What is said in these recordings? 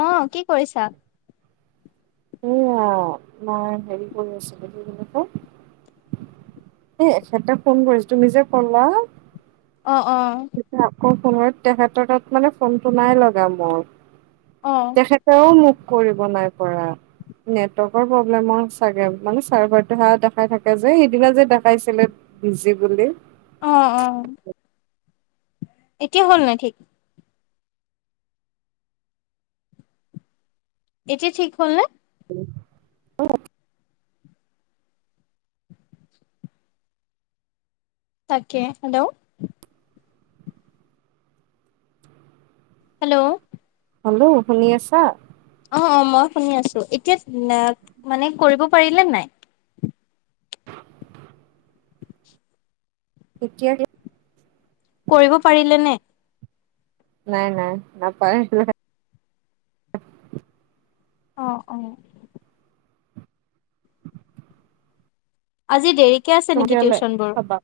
অ, কি কৰিছা? এইয়া মই হেৰি কৰি আছিলো এইতো কি বুলি কয়, এ, এখেতে ফোন কৰিছে তুমি যে কলা অ, অ। এতিয়া আকৌ সময়ত তেখেতৰ তাত মানে ফোনটো নাই লগা মোৰ। অ, তেখেতেও মুখ কৰিব নাই পৰা। নেটৱৰ্কৰ প্ৰব্লেমৰ চাগে মানে চাৰ্ভাৰটো হে দেখাই থাকে যে সেইদিনা যে দেখাইছিলে, বিজি বুলি। অ, অ। এতিয়া হ'ল নে ঠিক? এতিয়া ঠিক হলনে? [inaudible] তাকে হেল্ল', হেল্ল', হেল্লো শুনি আছা? অ, অ, মই শুনি আছোঁ, এতিয়া মানে কৰিব পাৰিলে নাই? এতিয়া কৰিব পাৰিলে নে? নাই নাই নাপাৰিলে। অ, অ, আজি দেৰিকে আছে নেকি তেতিয়াহ'লে টিউচন বোৰ? চাবা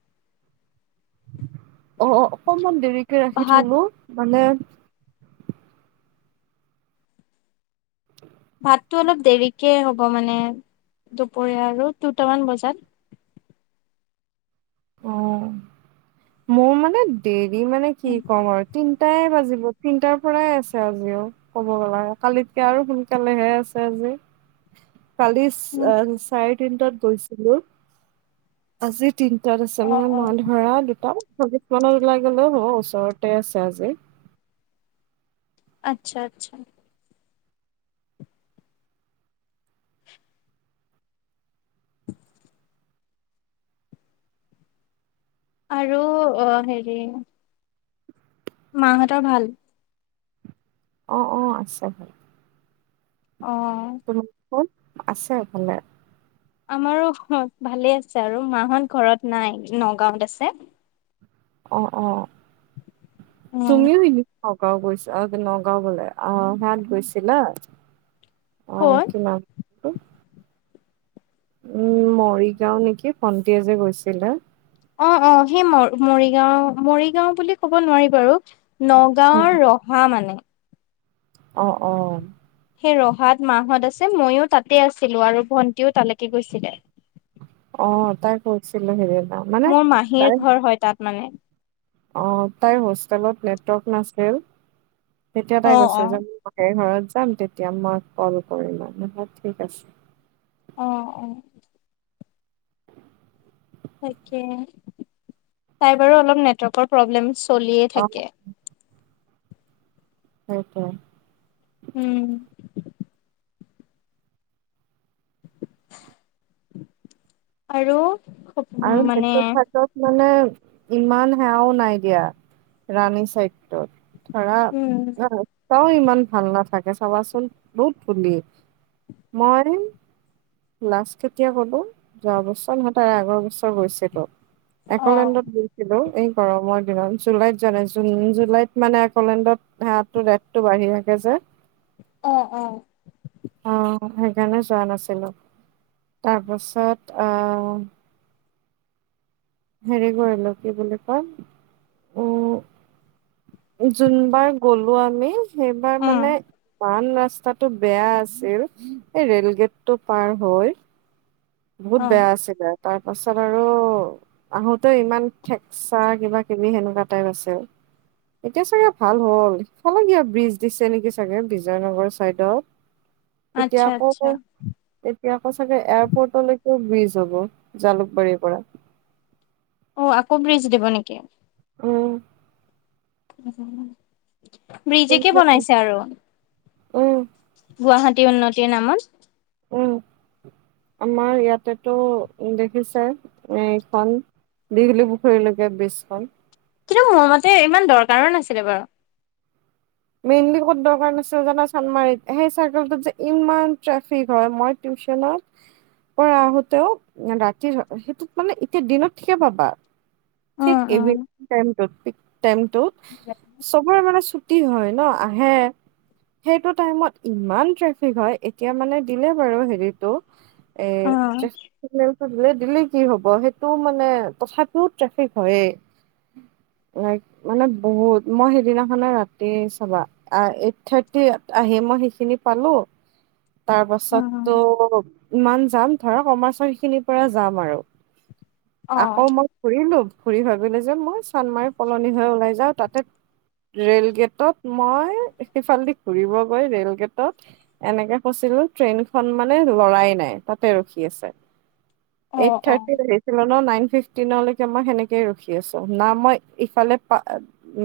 অ, অকমান দেৰিকে ৰাখি ভাত থলোঁ মানে ভাততটো অলপ দেৰিকে হ'ব মানে দুপৰীয়া আৰু দুটামান বজাত, অ মোৰ মানে দেৰি মানে কি ক'ম আৰু তিনটাই বাজিব তিনটাৰ পৰাই আছে আজিও। ক'ব গ'লা কালিতকে আৰু সোনকালেহে আছে আজি। [unintelligible] কালি উম চাৰে তিনটাত গৈছিলোঁ, আজি তিনটাত আছে অ মানে অ মা ধৰা দুটাত ওলাই গ'লেও হ' ওচৰতে আছে আজি। আচ্ছা আচ্ছা। আৰু অ, হেৰি মাহঁতৰ ভাল? অ, অ, আছে ভ অ, আছে এফালে। আমাৰো ভালে আছে আৰু মাহত ঘৰত নাই নগাঁওত আছে। অ, অ, তুমিও নগাঁও গৈছোঁ অ নগাঁও বোলে আহ সাত গৈছিলা? অ, ক'ত? কিমান? উম, মৰিগাঁও নেকি ভণ্টি যে গৈছিলে। অ' অ' সেই ম মৰিগাঁও মৰিগাঁও বুলি ক'ব নোৱাৰি বাৰু নগাঁওৰ ৰহ হয় মানে। অ' অ' সেই ৰহাত মাহঁত আছে ময়ো তাতে আছিলো আৰু ভন্টিও তালৈকে গৈছিলে। অ' তাই কৈয় ছিলে হেইদিনা মানে মোৰ মাহীৰ তাই ঘৰ হয় তাত মানে। অ' তাই হোষ্টেলত নেটৱৰ্ক নাছিল, তেতিয়া অ', তাই কৈছে যে। অ'। সেই ঘৰত যাম, তেতিয়া মই কল কৰিম আৰু নহয় ঠিক আছে। অ' অ' তাকে তাই বাৰু অলপ নেটৱৰ্কৰ প্ৰব্লেম চলিয়ে অ থাকে। সেইটোৱে। উম। আৰু আৰু মানে সেইটো চাটত মানে ইমান সেৱাও নাই দিয়া ৰাণী চাইদত। ধৰা উম, ৰাস্তাও ইমান ভাল নাথাকে চাবাচোন বহুত ধূলি। মই লাষ্ট কেতিয়া গলোঁ, যোৱা বছৰ নহয় তাৰে আগৰ বছৰ। গৈছিলো। অ', একোলেড্ৰত ছিলো এই গৰমৰ দিনত জুলাইত যোৱা নাই, জুন জুলাইত মানে আকলেণ্ডত সেইয়াই ৰেট টো বাঢ়ি থাকে যে। অ' অ' আহ সেইকাৰণে যোৱা নাছিলো। তাৰপাছত আহ। হেৰি কৰিলো, কি বুলি কয়। উম যোনবাৰ গ'লো আমি সেইবাৰ উম, মানে বান ৰাস্তাত। টো বেয়া আছিল, এই ৰে'ল গেট টো পাৰ হৈ বহুত অ', বেয়া আছিলে। তাৰ পাছত আৰু আহোতেও ইমান ঠেকচা কিবা কিবি সেনেকুৱা টাইপ আছিল। এতিয়া চাগে ভাল হ'ল হেইফালে কিবা ব্ৰিজ দিছে নেকি চাগে বিজয়নগৰ চাইডত। [inaudible] এতিয়া আকৌ আচ্ছা। কৈও তেতিয়া আকৌ চাগে এয়াৰ পট লৈকেও ব্ৰিজ হ'ব জালুকবাৰীৰ পৰা। অ' আকৌ ব্ৰিজ দিব নেকি। উম। ব্ৰিজেকে উম বনাইছে আৰু। গুৱাহাটী উন্নতিৰ নামত। উম [inaudible] আমাৰ ইয়াতেতো দেখিছে এইখন। দিঘলি পুখুৰীলৈকে ব্ৰিজখন। কিন্তু, মোৰ মতে ইমান দৰকাৰো নাছিলে বাৰু। মেইনলি ক'ত দকাৰ নাছিল জানা চান্দমাৰীত, সেই চাৰকালটোত যে ইমান ট্ৰেফিক হয় মই টিউচনত পৰা আহোতেও ৰাতিৰ সেইটোত মানে এতিয়া দিনত ঠিকে পাবা। অ ঠিক ইভিৰ টাইম টোত টাইমতো চ'বৰে মানে চ চুটি হয় ন আহে। সেইটো টাইমত ইমান ট্ৰেফিক হয়, এতিয়া মানে দিলে বাৰু হেৰিটো। এ অ ট্ৰেফিক চিগনেল এটা দিলে দিলি। কি হ'ব, সেইটো মানে তথাপিও ট্ৰেফিক হয়েই। মানে বহুত মই সেইদিনাখনে ৰাতি। চাবা এইট থাৰ্টি আহে মই সেইখিনি পালোঁ। তাৰ পাছত তো ইমান যাম। ধৰক কমাৰ্চ খিনিৰ পৰা যাম আৰু অ আকৌ মই ঘূৰিলো ঘুৰি ভাবিলোঁ যে মই চানমাৰি কলনি হৈ ওলাই যাওঁ তাতে ৰেইল গেট ত মই সিফালেদি ঘুৰিব গৈ ৰেল গেটত এনেকে ফছিলো ট্ৰেইনখনন মানে লৰাই নাই তাতে ৰখি আছে। অ এইট অ থাৰটি নৰ নাইন ফিফটিনলৈকে মই সেনেকে ৰখি আছো না মই ইফালে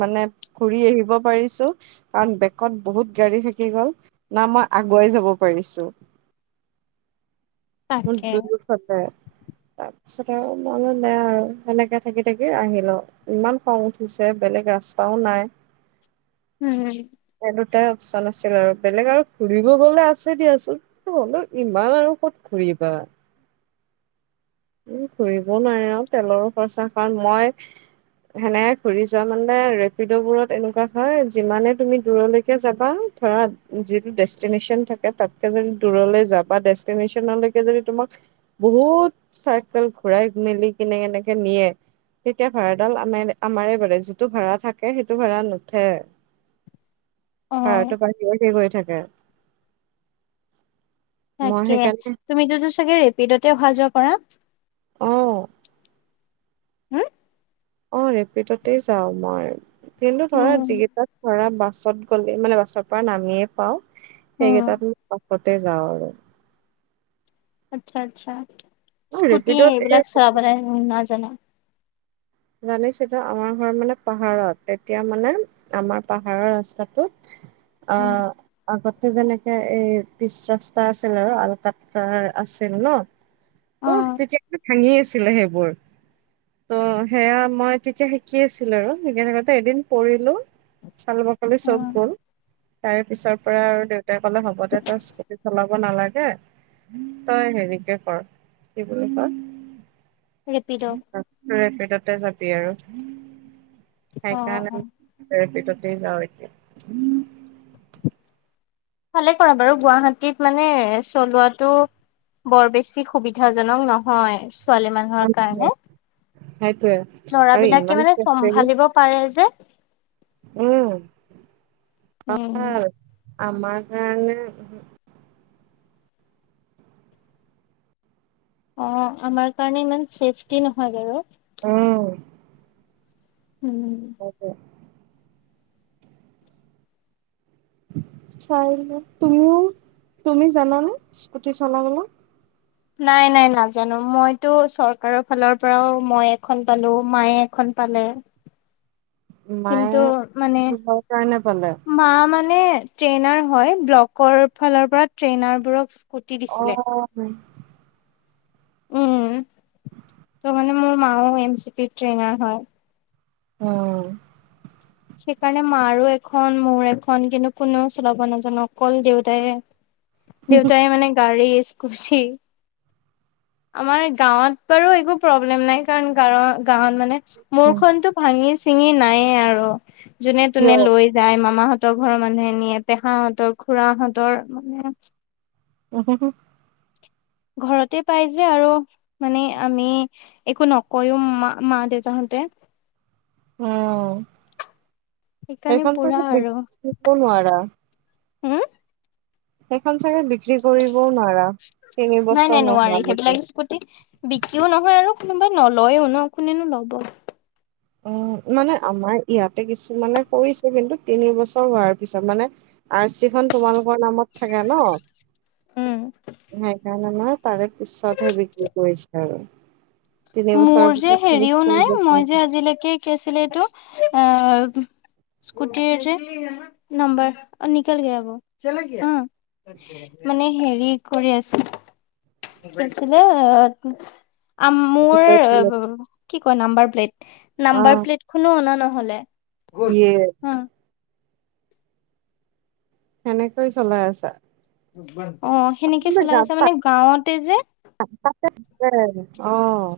মানে ঘুৰি আহিব পাৰিছো কাৰণ বেকত বহুত গাড়ী থাকি গল না মই আগুৱাই যাব পাৰিছো [inaudible] তাকে [unintelligible] তাৰপিছত আৰু মনো দে আৰু সেনেকে থাকি থাকি আহিলো। ইমান খং উঠিছে বেলেগ ৰাস্তাও নাই। উম। সেই দুটাই অপচন আছিল আৰু বেলেগ আৰু ঘুৰিব গলে আছে দিয়াচোন। হলো ইমান আৰু ক'ত ঘুৰিবা। উম ঘুৰিবও নোৱাৰে আৰু তেলৰো খৰচা কাৰ মই সেনেহে ঘূৰি যোৱা মানে ৰেপিড'বোৰত এনেকুৱা হয় যিমানে তুমি দূৰলৈকে যাবা ধৰা যিটো ডেষ্টিনেশ্যন থাকে তাতকে যদি দূৰলৈ যা বা ডেষ্টিনেশ্যনলৈকে যদি তোমাক বহুত চাই্কেল ঘূৰাই মেলি কেনে এনেকে নিয়ে তেতিয়া ভাড়াডাল আম আমাৰে [unintelligible] যিটো ভাড়া থাকে সেইটো ভাড়া নুঠে। অ ভাড়াটো বাঢ়ি বাঢ়ি গৈ থাকে। মই তাকে সেইকাৰণে তুমিতোতো চাগে ৰেপিড'তে অহা যোৱা কৰা। অ'। হম। অ', ৰেপিটতে যাওঁ মই। কিন্তু ধৰা যিকেইটা ধৰা বাছত গ'লে মানে বাছৰ পৰা নামিয়ে পাও উম সেইকেইটাত পাষতে যাওঁ আৰু। আচ্ছা, আচ্ছা অ স্কুটি ৰেপিডত এই এইবিলাক চলাবাই নাজানা। জানিছিলোঁ আমাৰ ঘৰ মানে পাহাৰত তেতিয়া মানে আমাৰ পাহাৰৰ ৰাস্তাটোত উম আহ আগতে যেনেকে এই পিচ ৰাস্তা আছিল আৰু আলকাত্ৰা আছিল ন অ ত' তেতিয়া ভাঙি আছিলে সেইবোৰ ত' সেয়া মই তেতিয়া শিকি আছিলো আৰু সেইকাৰণে এদিন পৰিলো চাল বাকলি অ চব গ'ল তাৰ পিছৰ পৰা আৰু দেউতাই ক'লে হ'ব দে তই স্কুটি চলাব নালাগে তই হেৰিকে কৰ কি বুলি কয় ৰেপিড' অ ৰেপিড'তে যাবি আৰু সেইকাৰণে অ ৰেপিডতে যাওঁ এতিয়া ভালে কৰা বাৰু গুৱাহাটীত মানে চলোৱাটো বৰ বেছি সুবিধাজনক নহয় ছোৱালী মানুহ [unintelligible] সেইটোৱে। লৰা আৰু বিলাকে ইমান মানে চম্ভালিব পাৰে যে উম উম। ভাল আমাৰ কাৰণে অ', আমাৰ কাৰণে ইমান ছেফটি নহয় বাৰু। অ'। উম। [unintelligible] চাই তুমিও তুমি জানানে স্কুটি চলাবলৈ? নাই, নাই নাজানো মইতো চৰকাৰৰ ফালৰ পৰাও মই এখন পালো মায়ে এখন পালে। কিন্তু, মায়ে মানে কিহৰ কাৰণে পালে মা মানে, ট্ৰেইনাৰ হয়। ব্লকৰ ফালৰ পৰা ট্ৰেইনাৰবোৰক স্কুটি দিছিলে। অ', হয়। উম, ত' মানে, মোৰ মাও এনচিপিটি ট্ৰেইনাৰ হয়। উম। সেইকাৰণে মাৰো এখন, মোৰো এখন। কিন্তু কোনেও চলাব নাজানো, অকল দেউতাই দেউতাই মানে, গাড়ী, স্কুটি আমাৰ গাঁৱত বাৰু একো প্ৰব্লেম নাই, কাৰণ গাঁৱৰ, গাঁৱত মানে মোৰখনটো ভাঙি-চিঙি নাই আৰু কিয় যোনে-তোনে লৈ যায়, মামাহঁতৰ ঘৰৰ মানুহে নিয়ে, পেহাহঁতৰ, খুৰাহঁতৰ মানে [inaudible] ঘৰতে পাই যে আৰু, মানে, আমি একো নকয়ো মা-মা, দেউতাহঁতে উম, সেইকাৰণে সেইখনটো পুৰা আৰু [unintelligible] নোৱাৰা হম। সেইখন চাগে বিক্ৰী কৰিবও নোৱাৰা তিনি নাই, বছৰ নাই নোৱাৰি। নোহোৱালৈকে সেইবিলাক স্কু টি, বিক্ৰীও নহয় আৰু কোনেও নলয়ো ন, কোনেনো ল'ব? উম, মানে আমাৰ ইয়াতে কিছুমানে কৰিছে, কিন্তু তিনি বছৰ হোৱাৰ পিছত মানে আৰচিখন তোমালোকৰ নামত থাকে ন? উম সেইকাৰণে নহয়, তাৰে পিছতে বিক্ৰী কৰিছে আৰু তিনি বছৰ পিছত [unintelligible] কৰি দেখাই। নে, কি, কি আছিলে এইটো? আ স্কুটিৰ যে নাম্বাৰ, অ', নিকল গায়া ৱহ, হা মানে হেৰি কৰি আছিল। কি আছিলে? আম মোৰ কি কয়? Number plate. নাম্বাৰ প্লেটখনো অনা নহ'লে। য়ে হা কেনেকৈ চলাই আছা? অ', সেনেকৈ আচলতে চলাই গাত আছা, মানে গাঁৱতে যে অ'।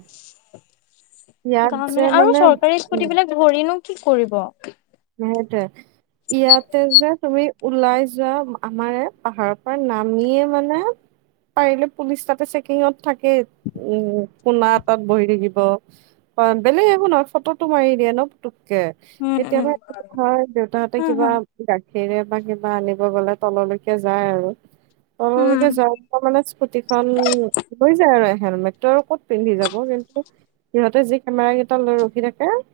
ইয়াত গাঁৱত যে মানে আৰু চৰকাৰী উম স্কুটিবিলাক ধৰিনো কি কৰিব? সেইটোৱে ইয়াতে যে তুমি ওলাই যোৱা, আমাৰ এ, পাহাৰৰ পৰা নামিয়ে মানে পাৰিলে পুলিচ তাতে চেকিঙত থাকেই। উম। কোনা এটাত বহি থাকিব। বেলেগ একো নহয়, ফটোটো মাৰি দিয়ে ন, পুটুককে। উম, উম। হয়, দেউতাহঁতে কিবা হা গাখীৰে বা কিবা আনিব গ'লে তললৈকে যায় আৰু তললৈকে উম যাওঁ-পাওঁ মানে, স্কুটিখন লৈ যায় আৰু হেলমেটটো আৰু ক'ত পিন্ধি যাব? কিন্তু সিহঁতে যি কেমেৰাকেইটা লৈ ৰখি থাকে